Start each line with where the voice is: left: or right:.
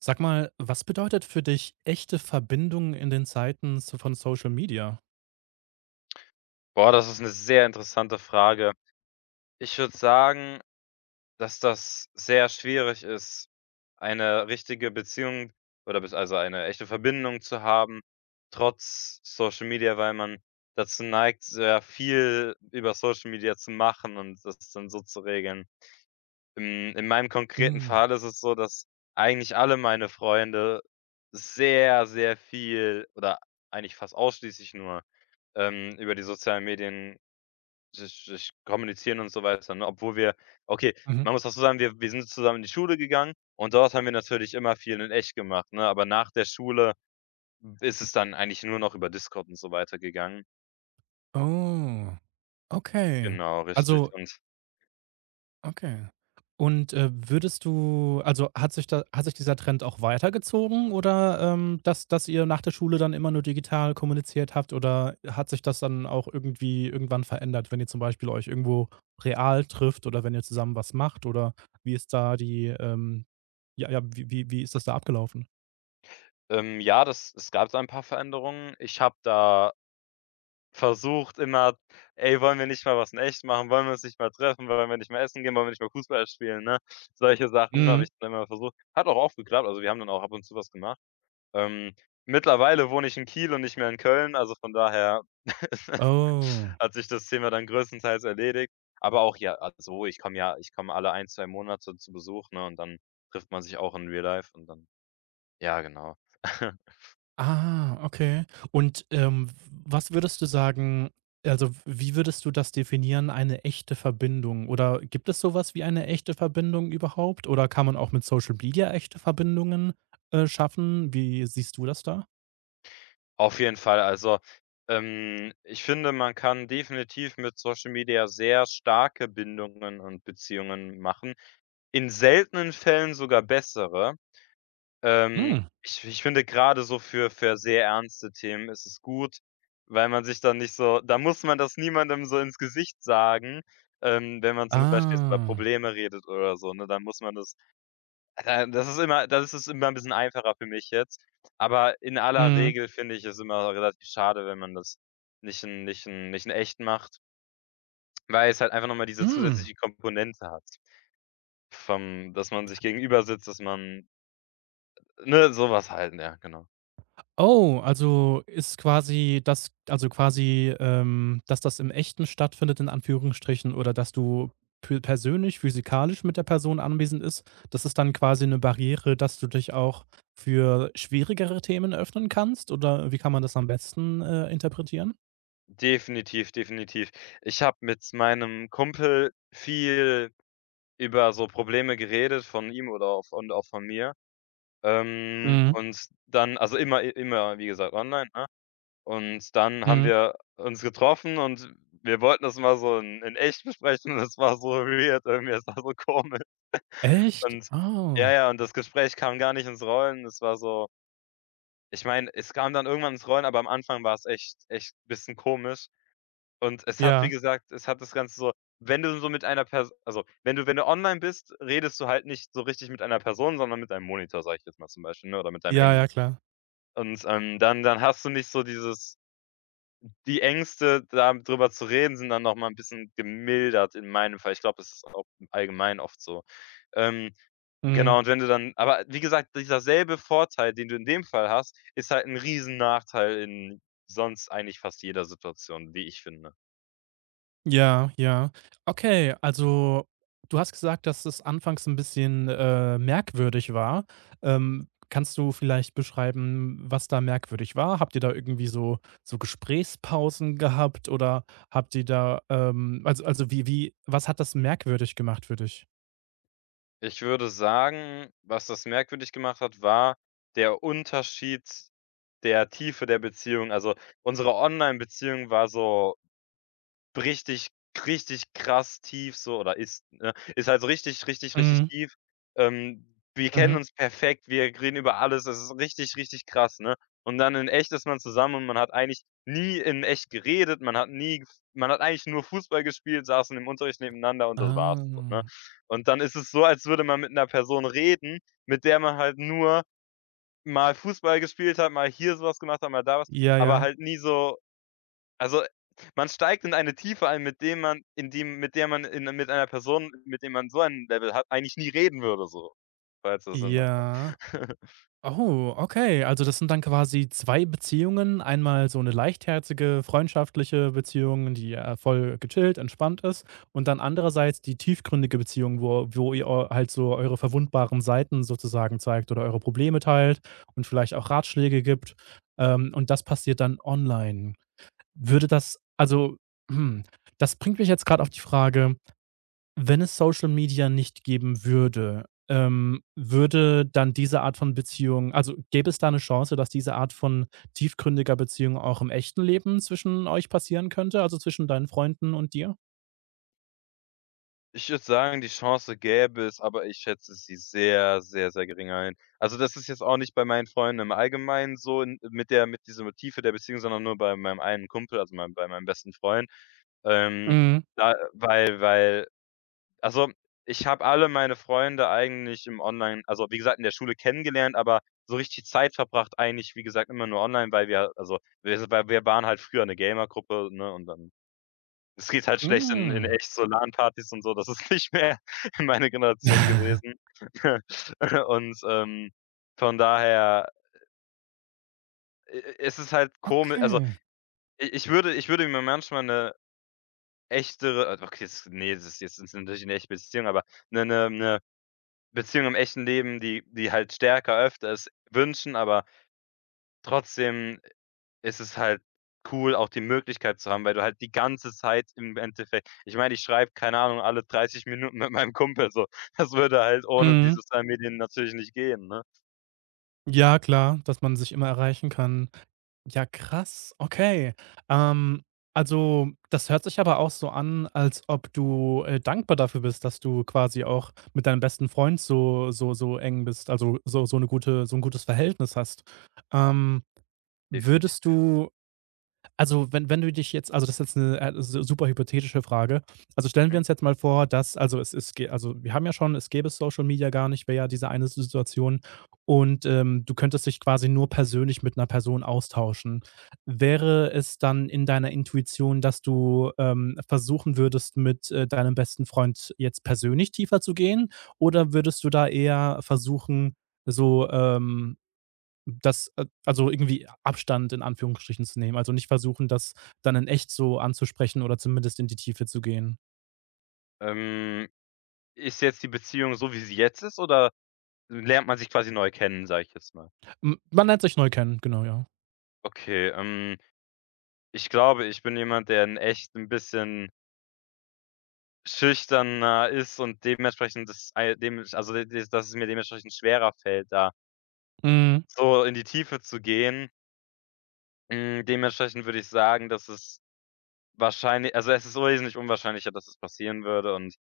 right: Sag mal, was bedeutet für dich echte Verbindung in den Zeiten so von Social Media?
left: Boah, das ist eine sehr interessante Frage. Ich würde sagen, dass das sehr schwierig ist, eine richtige Beziehung oder bis also eine echte Verbindung zu haben, trotz Social Media, weil man dazu neigt, sehr viel über Social Media zu machen und das dann so zu regeln. In meinem konkreten
right: Mhm.
left: Fall ist es so, dass eigentlich alle meine Freunde sehr, sehr viel oder eigentlich fast ausschließlich nur, über die sozialen Medien sich kommunizieren und so weiter, ne? Obwohl wir okay,
right: Mhm.
left: man muss auch so sagen, wir sind zusammen in die Schule gegangen und dort haben wir natürlich immer viel in echt gemacht, ne? Aber nach der Schule ist es dann eigentlich nur noch über Discord und so weiter gegangen.
right: Oh, okay.
left: Genau, richtig.
right: Also
left: Und,
right: okay. Und, würdest du also, hat sich dieser Trend auch weitergezogen oder, dass ihr nach der Schule dann immer nur digital kommuniziert habt oder hat sich das dann auch irgendwie irgendwann verändert, wenn ihr zum Beispiel euch irgendwo real trifft oder wenn ihr zusammen was macht oder wie ist da ja, ja, wie ist das da abgelaufen?
left: ja, das es gab da ein paar Veränderungen. Ich habe da versucht immer: „Ey, wollen wir nicht mal was in echt machen? Wollen wir uns nicht mal treffen? Wollen wir nicht mal essen gehen? Wollen wir nicht mal Fußball spielen?“, ne? Solche Sachen habe
right: Mhm.
left: ich dann immer versucht. Hat auch oft geklappt, also wir haben dann auch ab und zu was gemacht. Ähm, Mittlerweile wohne ich in Kiel und nicht mehr in Köln, also von daher
right: Oh.
left: hat sich das Thema dann größtenteils erledigt. Aber auch ja, also so, ich komme alle ein 2 Monate zu Besuch, ne, und dann trifft man sich auch in Real Life und dann ja, genau.
right: Ah, okay. Und, was würdest du sagen also, wie würdest du das definieren, eine echte Verbindung? Oder gibt es sowas wie eine echte Verbindung überhaupt? Oder kann man auch mit Social Media echte Verbindungen, schaffen? Wie siehst du das da?
left: Auf jeden Fall, also, ich finde, man kann definitiv mit Social Media sehr starke Bindungen und Beziehungen machen, in seltenen Fällen sogar bessere. Ähm,
right: Hm.
left: ich finde gerade so für sehr ernste Themen ist es gut, weil man sich dann nicht so da muss man das niemandem so ins Gesicht sagen, wenn man zum Beispiel jetzt über
right: Ah.
left: Probleme redet oder so, ne? Dann muss man das das ist immer das ist es immer ein bisschen einfacher für mich jetzt. Aber in aller
right: Mhm.
left: Regel finde ich es immer relativ schade, wenn man das nicht in echt macht, weil es halt einfach noch mal diese
right: Hm.
left: zusätzliche Komponente hat vom dass man sich gegenüber sitzt, dass man ne, sowas was halt, ja, genau.
right: Oh, also ist quasi das also quasi, dass das im Echten stattfindet in Anführungsstrichen oder dass du pö persönlich, physikalisch mit der Person anwesend ist, das ist dann quasi eine Barriere, dass du dich auch für schwierigere Themen öffnen kannst oder wie kann man das am besten, interpretieren?
left: Definitiv, definitiv. Ich habe mit meinem Kumpel viel über so Probleme geredet von ihm oder auch und auch von mir.
right: Mhm,
left: Und dann immer, wie gesagt, online, ne? Und dann haben
right: mhm.
left: wir uns getroffen und wir wollten das mal so in echt besprechen. Das war so weird irgendwie, das war so komisch.
right: Echt?
left: Und
right: Oh.
left: ja, und das Gespräch kam gar nicht ins Rollen. Das war so ich meine, es kam dann irgendwann ins Rollen, aber am Anfang war es echt ein bisschen komisch. Und es hat, wie
right: Ja.
left: gesagt es hat das Ganze so wenn du so mit einer Person, also, wenn du online bist, redest du halt nicht so richtig mit einer Person, sondern mit einem Monitor, sage ich jetzt mal zum Beispiel, ne, oder mit deinem
right: Ja, ja,
left: Handy.
right: klar.
left: Und, dann hast du nicht so dieses die Ängste, darüber zu reden, sind dann noch mal 'n bisschen gemildert in meinem Fall. Ich glaube, das ist auch im Allgemeinen oft so. Ähm,
right: Mhm.
left: genau, und wenn du dann aber wie gesagt, dieser selbe Vorteil, den du in dem Fall hast, ist halt ein Riesen Nachteil in sonst eigentlich fast jeder Situation, wie ich finde.
right: Ja, ja. Okay, also du hast gesagt, dass es anfangs ein bisschen, merkwürdig war. Kannst du vielleicht beschreiben, was da merkwürdig war? Habt ihr da irgendwie so Gesprächspausen gehabt oder habt ihr da, also wie wie was hat das merkwürdig gemacht für dich?
left: Ich würde sagen, was das merkwürdig gemacht hat, war der Unterschied der Tiefe der Beziehung. Also, unsere Online-Beziehung war so Richtig richtig krass tief so oder ist, ne? Ist halt so richtig, richtig, richtig
right: Mhm,
left: tief. Ähm, wir
right: mhm.
left: kennen uns perfekt, wir reden über alles, das ist richtig, richtig krass, ne? Und dann in echt ist man zusammen und man hat eigentlich nie in echt geredet, man hat nie gef man hat eigentlich nur Fußball gespielt, saßen im Unterricht nebeneinander und das war's so, ne?
right: Ah.
left: Und dann ist es so, als würde man mit einer Person reden, mit der man halt nur mal Fußball gespielt hat, mal hier so was gemacht hat, mal da was,
right: Ja,
left: aber
right: ja.
left: halt nie so also, man steigt in eine Tiefe ein, mit einer Person, mit dem man so ein Level hat, eigentlich nie reden würde so, falls das Sinn macht.
right: Ja. Oh, okay. Also, das sind dann quasi 2 Beziehungen. Einmal so eine leichtherzige, freundschaftliche Beziehung, die, voll gechillt, entspannt ist und dann andererseits die tiefgründige Beziehung, wo ihr eu halt so eure verwundbaren Seiten sozusagen zeigt oder eure Probleme teilt und vielleicht auch Ratschläge gibt. Und das passiert dann online. Würde das also, hm, das bringt mich jetzt gerade auf die Frage, wenn es Social Media nicht geben würde, würde dann diese Art von Beziehung also, gäbe es da eine Chance, dass diese Art von tiefgründiger Beziehung auch im echten Leben zwischen euch passieren könnte, also, zwischen deinen Freunden und dir?
left: Ich würde sagen, die Chance gäbe es, aber ich schätze sie sehr, sehr, sehr gering ein. Also, das ist jetzt auch nicht bei meinen Freunden im Allgemeinen so in mit der mit dieser Tiefe der Beziehung, sondern nur bei meinem einen Kumpel, also mein bei meinem besten Freund. Ähm,
right: Mhm.
left: da weil Also, ich habe alle meine Freunde eigentlich im Online also, wie gesagt, in der Schule kennengelernt, aber so richtig Zeit verbracht eigentlich, wie gesagt, immer nur online, weil wir also, wir sind weil wir waren halt früher 'ne Gamergruppe, ne, und dann es geht halt schlecht in
right: Hm.
left: echt so LAN-Partys und so, das ist nicht mehr meine Generation gewesen. Und, von daher, i ist es halt komi also,
right: Okay.
left: i ich würde mir manchmal 'ne echtere, okay, das ne, das ist jetzt natürlich 'ne echte Beziehung, aber 'ne Beziehung im echten Leben, die die halt stärker öfters wünschen, aber trotzdem ist es halt cool, auch die Möglichkeit zu haben, weil du halt die ganze Zeit im Endeffekt ich meine, ich schreibe, keine Ahnung, alle 30 Minuten mit meinem Kumpel so. Das würde halt ohne die
right: Mhm.
left: sozialen Medien natürlich nicht gehen, ne?
right: Ja, klar, dass man sich immer erreichen kann. Ja, krass, okay. Ähm, also, das hört sich aber auch so an, als ob du, dankbar dafür bist, dass du quasi auch mit deinem besten Freund so eng bist, also so ein gutes Verhältnis hast. Ähm,
left: Definitiv.
right: würdest du also, wenn du dich jetzt also, das ist jetzt 'ne, su super hypothetische Frage. Also, stellen wir
left: Mhm.
right: uns jetzt mal vor, dass also, es ist also, wir haben ja schon es gäbe Social Media gar nicht, wäre ja diese eine Situation und, du könntest dich quasi nur persönlich mit einer Person austauschen. Wäre es dann in deiner Intuition, dass du, versuchen würdest, mit, deinem besten Freund jetzt persönlich tiefer zu gehen? Oder würdest du da eher versuchen, so, das also irgendwie Abstand in Anführungsstrichen zu nehmen, also nicht versuchen, das dann in echt so anzusprechen oder zumindest in die Tiefe zu gehen.
left: Ähm, ist jetzt die Beziehung so, wie sie jetzt ist oder lernt man sich quasi neu kennen, sage ich jetzt mal?
right: M man lernt sich neu kennen, genau, ja.
left: Okay, ich glaube, ich bin jemand, der in echt ein bisschen Schüchterner ist und dementsprechend das ei dem also, d d dass es mir dementsprechend schwerer fällt, da
right: Mhm.
left: so in die Tiefe zu gehen. Dementsprechend würde ich sagen, dass es wahrscheinlich also, es ist wesentlich unwahrscheinlicher, dass es passieren würde und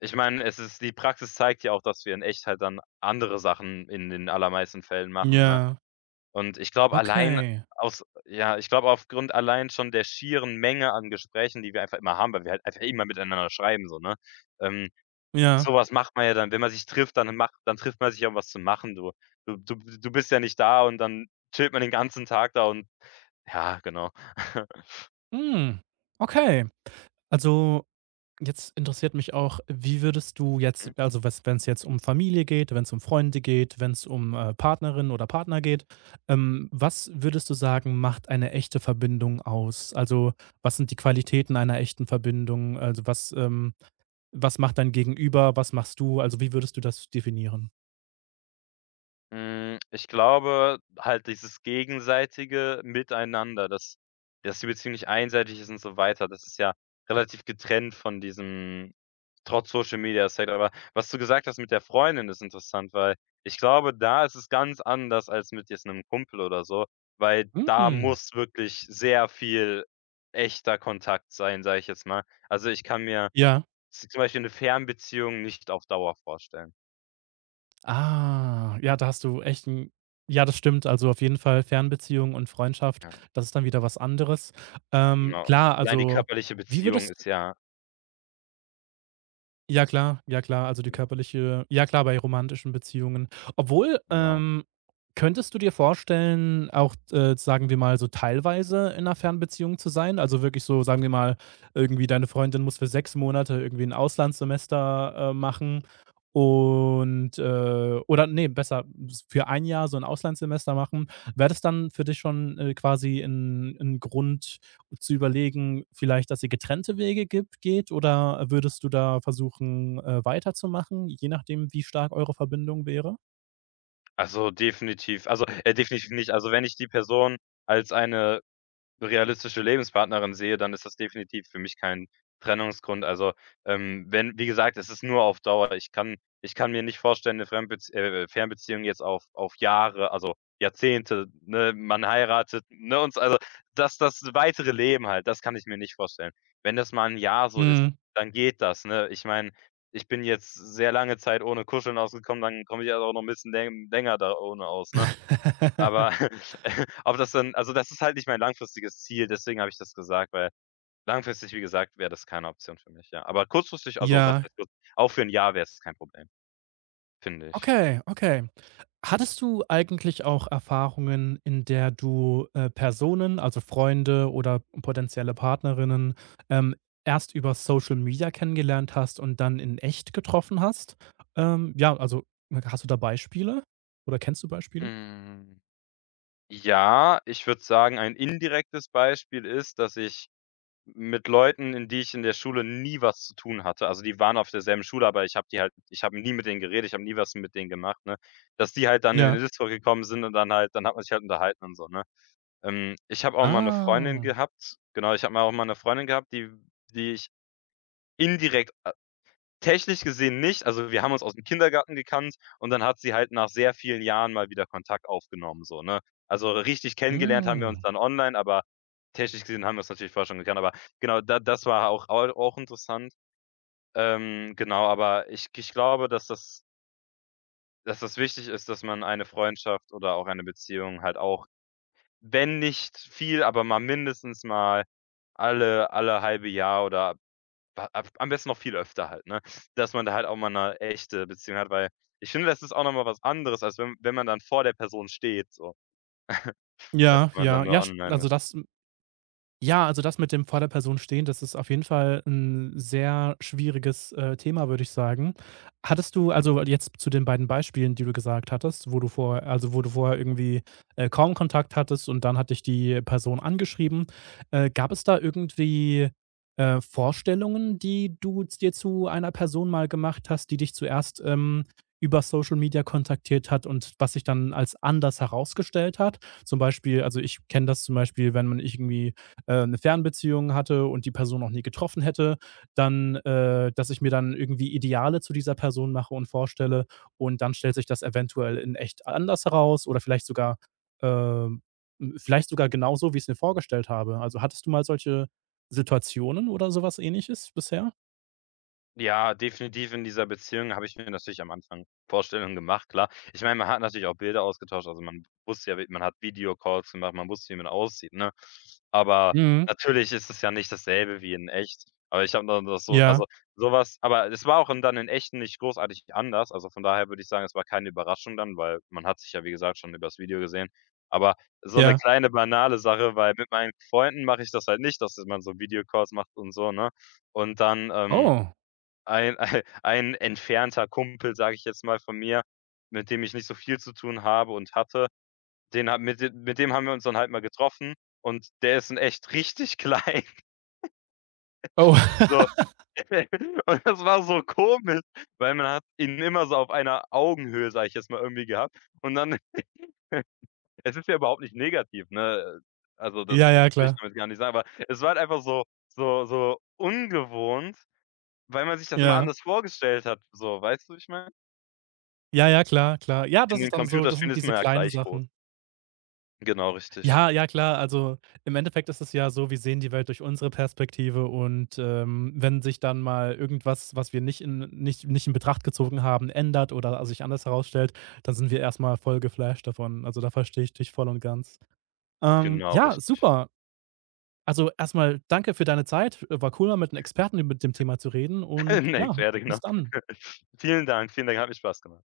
left: ich meine, es ist die Praxis zeigt ja auch, dass wir in echt halt dann andere Sachen in den allermeisten Fällen machen, ne?
right: Ja,
left: Und ich glaube, allein
right: okay.
left: aus ja, ich glaube, aufgrund allein schon der schieren Menge an Gesprächen, die wir einfach immer haben, weil wir halt einfach immer miteinander schreiben so, ne? Ähm
right: Ja.
left: So was macht man ja dann. Wenn man sich trifft, dann trifft man sich ja, um was zu machen, du. Du bist ja nicht da und dann chillt man den ganzen Tag da und ja, genau.
right: Mhm. Okay. Also jetzt interessiert mich auch, wie würdest du jetzt, also wenn es jetzt um Familie geht, wenn es um Freunde geht, wenn es um Partnerin oder Partner geht, was würdest du sagen, macht eine echte Verbindung aus? Also was sind die Qualitäten einer echten Verbindung? Also was macht dein Gegenüber? Was machst du? Also wie würdest du das definieren?
left: Ich glaube halt dieses gegenseitige Miteinander, dass die Beziehung nicht einseitig ist und so weiter. Das ist ja relativ getrennt von diesem trotz Social Media Aspekt. Aber was du gesagt hast mit der Freundin ist interessant, weil ich glaube, da ist es ganz anders als mit jetzt einem Kumpel oder so, weil da
right: Mhm.
left: muss wirklich sehr viel echter Kontakt sein, sage ich jetzt mal. Also, ich kann mir
right: Ja.
left: z zum Beispiel eine Fernbeziehung nicht auf Dauer vorstellen.
right: Ah, ja, da hast du echt ein. Ja, das stimmt. Also, auf jeden Fall Fernbeziehung und Freundschaft,
left: Ja.
right: das ist dann wieder was anderes. Ähm,
left: Genau.
right: klar,
left: Allein die
right: also,
left: körperliche
right: wie
left: Beziehung
right: würdest
left: ist ja
right: ja klar, ja klar, also die
left: mhm,
right: körperliche ja klar, bei romantischen Beziehungen. Obwohl,
left: genau.
right: könntest du dir vorstellen, auch, sagen wir mal, so teilweise in einer Fernbeziehung zu sein? Also wirklich so, sagen wir mal, irgendwie deine Freundin muss für 6 Monate irgendwie ein Auslandssemester, machen und, oder nee, besser, s für ein Jahr so ein Auslandssemester machen. Wäre das dann für dich schon, quasi ein 'n Grund zu überlegen, vielleicht, dass ihr getrennte Wege gibt geht oder würdest du da versuchen, weiterzumachen, je nachdem, wie stark eure Verbindung wäre?
left: Also, definitiv nicht. Also, wenn ich die Person als eine realistische Lebenspartnerin sehe, dann ist das definitiv für mich kein Trennungsgrund. Also, wenn wie gesagt, es ist nur auf Dauer. Ich kann mir nicht vorstellen, eine Fremdbezie Fernbeziehung jetzt auf Jahre, also, Jahrzehnte, ne? Man heiratet, ne, und s also, das weitere Leben halt, das kann ich mir nicht vorstellen. Wenn das mal ein Jahr so ist,
right: Mhm.
left: dann geht das, ne? Ich meine, ich bin jetzt sehr lange Zeit ohne Kuscheln ausgekommen, dann komme ich halt auch noch ein bisschen länger da ohne aus, ne? Aber ob das dann also, das ist halt nicht mein langfristiges Ziel, deswegen habe ich das gesagt, weil langfristig, wie gesagt, wäre das keine Option für mich, ja. Aber kurzfristig also, was
right: Ja,
left: heißt kurz auch für ein Jahr wäre es kein Problem, finde ich.
right: okay, okay. Hattest du eigentlich auch Erfahrungen, in der du, Personen, also Freunde oder potenzielle Partnerinnen, ähm, erst über Social Media kennengelernt hast und dann in echt getroffen hast? Ja, also hast du da Beispiele oder kennst du Beispiele?
left: Hm, ja, ich würde sagen, ein indirektes Beispiel ist, dass ich mit Leuten, in die ich in der Schule nie was zu tun hatte also, die waren auf derselben Schule, aber ich habe nie mit denen geredet, ich habe nie was mit denen gemacht, ne? Dass die halt dann in
right: Ja.
left: den Discord gekommen sind und dann hat man sich halt unterhalten und so, ne? Ich habe auch mal 'ne Freundin
right: Ah,
left: gehabt genau, ich habe mal auch mal 'ne Freundin gehabt, die ich indirekt a technisch gesehen nicht also, wir haben uns aus'm Kindergarten gekannt und dann hat sie halt nach sehr vielen Jahren mal wieder Kontakt aufgenommen so, ne? Also, richtig kennengelernt haben wir uns
right: mhm.
left: dann online, aber technisch gesehen haben wir uns natürlich vorher schon gekannt, aber genau, da das war auch au auch interessant. Genau, aber ich glaube, dass das wichtig ist, dass man eine Freundschaft oder auch eine Beziehung halt auch Wenn nicht viel, aber mal mindestens mal alle halbe Jahr oder a ab am besten noch viel öfter halt, ne? Dass man da halt auch mal eine echte Beziehung hat, weil ich finde, das ist auch noch mal was anderes, als wenn man dann vor der Person steht so, als
right: Ja,
left: wenn man
right: ja,
left: dann
right: ja,
left: nur
right: st
left: online
right: also
left: ist.
right: das. Ja, also das mit dem vor der Person stehen, das ist auf jeden Fall ein sehr schwieriges, Thema, würde ich sagen. Hattest du also jetzt zu den beiden Beispielen, die du gesagt hattest, wo du vorher irgendwie, kaum Kontakt hattest und dann hat dich die Person angeschrieben. Gab es da irgendwie, Vorstellungen, die du dir zu einer Person mal gemacht hast, die dich zuerst, über Social Media kontaktiert hat und was sich dann als anders herausgestellt hat? Zum Beispiel also ich kenne das zum Beispiel, wenn man irgendwie 'ne Fernbeziehung hatte und die Person noch nie getroffen hätte, dann dass ich mir dann irgendwie Ideale zu dieser Person mache und vorstelle und dann stellt sich das eventuell in echt anders heraus oder vielleicht sogar, ähm vielleicht sogar genauso, wie ich es mir vorgestellt habe. Also, hattest du mal solche Situationen oder sowas Ähnliches bisher?
left: Ja, definitiv in dieser Beziehung habe ich mir natürlich am Anfang Vorstellungen gemacht, klar. Ich meine, man hat natürlich auch Bilder ausgetauscht, also man wusste ja, wie man hat Videocalls gemacht, man wusste, wie man aussieht, ne? Aber
right: Mhm.
left: natürlich ist es ja nicht dasselbe wie in echt. Aber ich habe dann das so
right: Ja,
left: also, sowas aber es war auch in dann in echt nicht großartig anders. Also, von daher würde ich sagen, es war keine Überraschung dann, weil man hat sich ja, wie gesagt, schon übers Video gesehen. Aber so eine
right: ja.
left: kleine banale Sache, weil mit meinen Freunden mache ich das halt nicht, dass man so Videocalls macht und so, ne? Und dann,
right: Oh.
left: ein ein entfernter Kumpel, sage ich jetzt mal, von mir, mit dem ich nicht so viel zu tun habe und hatte, den hab mit dem haben wir uns dann halt mal getroffen und der ist in echt richtig klein,
right: Oh.
left: so. Und das war so komisch, weil man hat ihn immer so auf einer Augenhöhe, sage ich jetzt mal, irgendwie gehabt. Und dann es ist ja überhaupt nicht negativ, ne? Also, das
right: Ja,
left: das
right: ja,
left: will ich
right: klar.
left: damit gar nicht sagen, aber es war halt einfach so ungewohnt, weil man sich das immer
right: Ja.
left: anders vorgestellt hat, so. Weißt du, wie ich meine?
right: Ja, ja, klar, klar. Ja,
left: In
right: das
left: den
right: ist dann so. Das sind
left: Computerspielen ist
right: diese
left: man ja
right: kleinen
left: gleich groß.
right: Sachen.
left: Genau richtig.
right: Ja, ja, klar. Also im Endeffekt ist es ja so, wir sehen die Welt durch unsere Perspektive und wenn sich dann mal irgendwas, was wir nicht in Betracht gezogen haben, ändert oder sich anders herausstellt, dann sind wir erstmal voll geflasht davon. Also da verstehe ich dich voll und ganz.
left: Genau
right: Ja,
left: richtig.
right: super. Also erstmal danke für deine Zeit. War cool, mal mit einem Experten über dem Thema zu reden und
left: 'Ne
right: ja,
left: Pferde
right: bis
left: genau.
right: dann.
left: Vielen Dank, hat mir Spaß gemacht.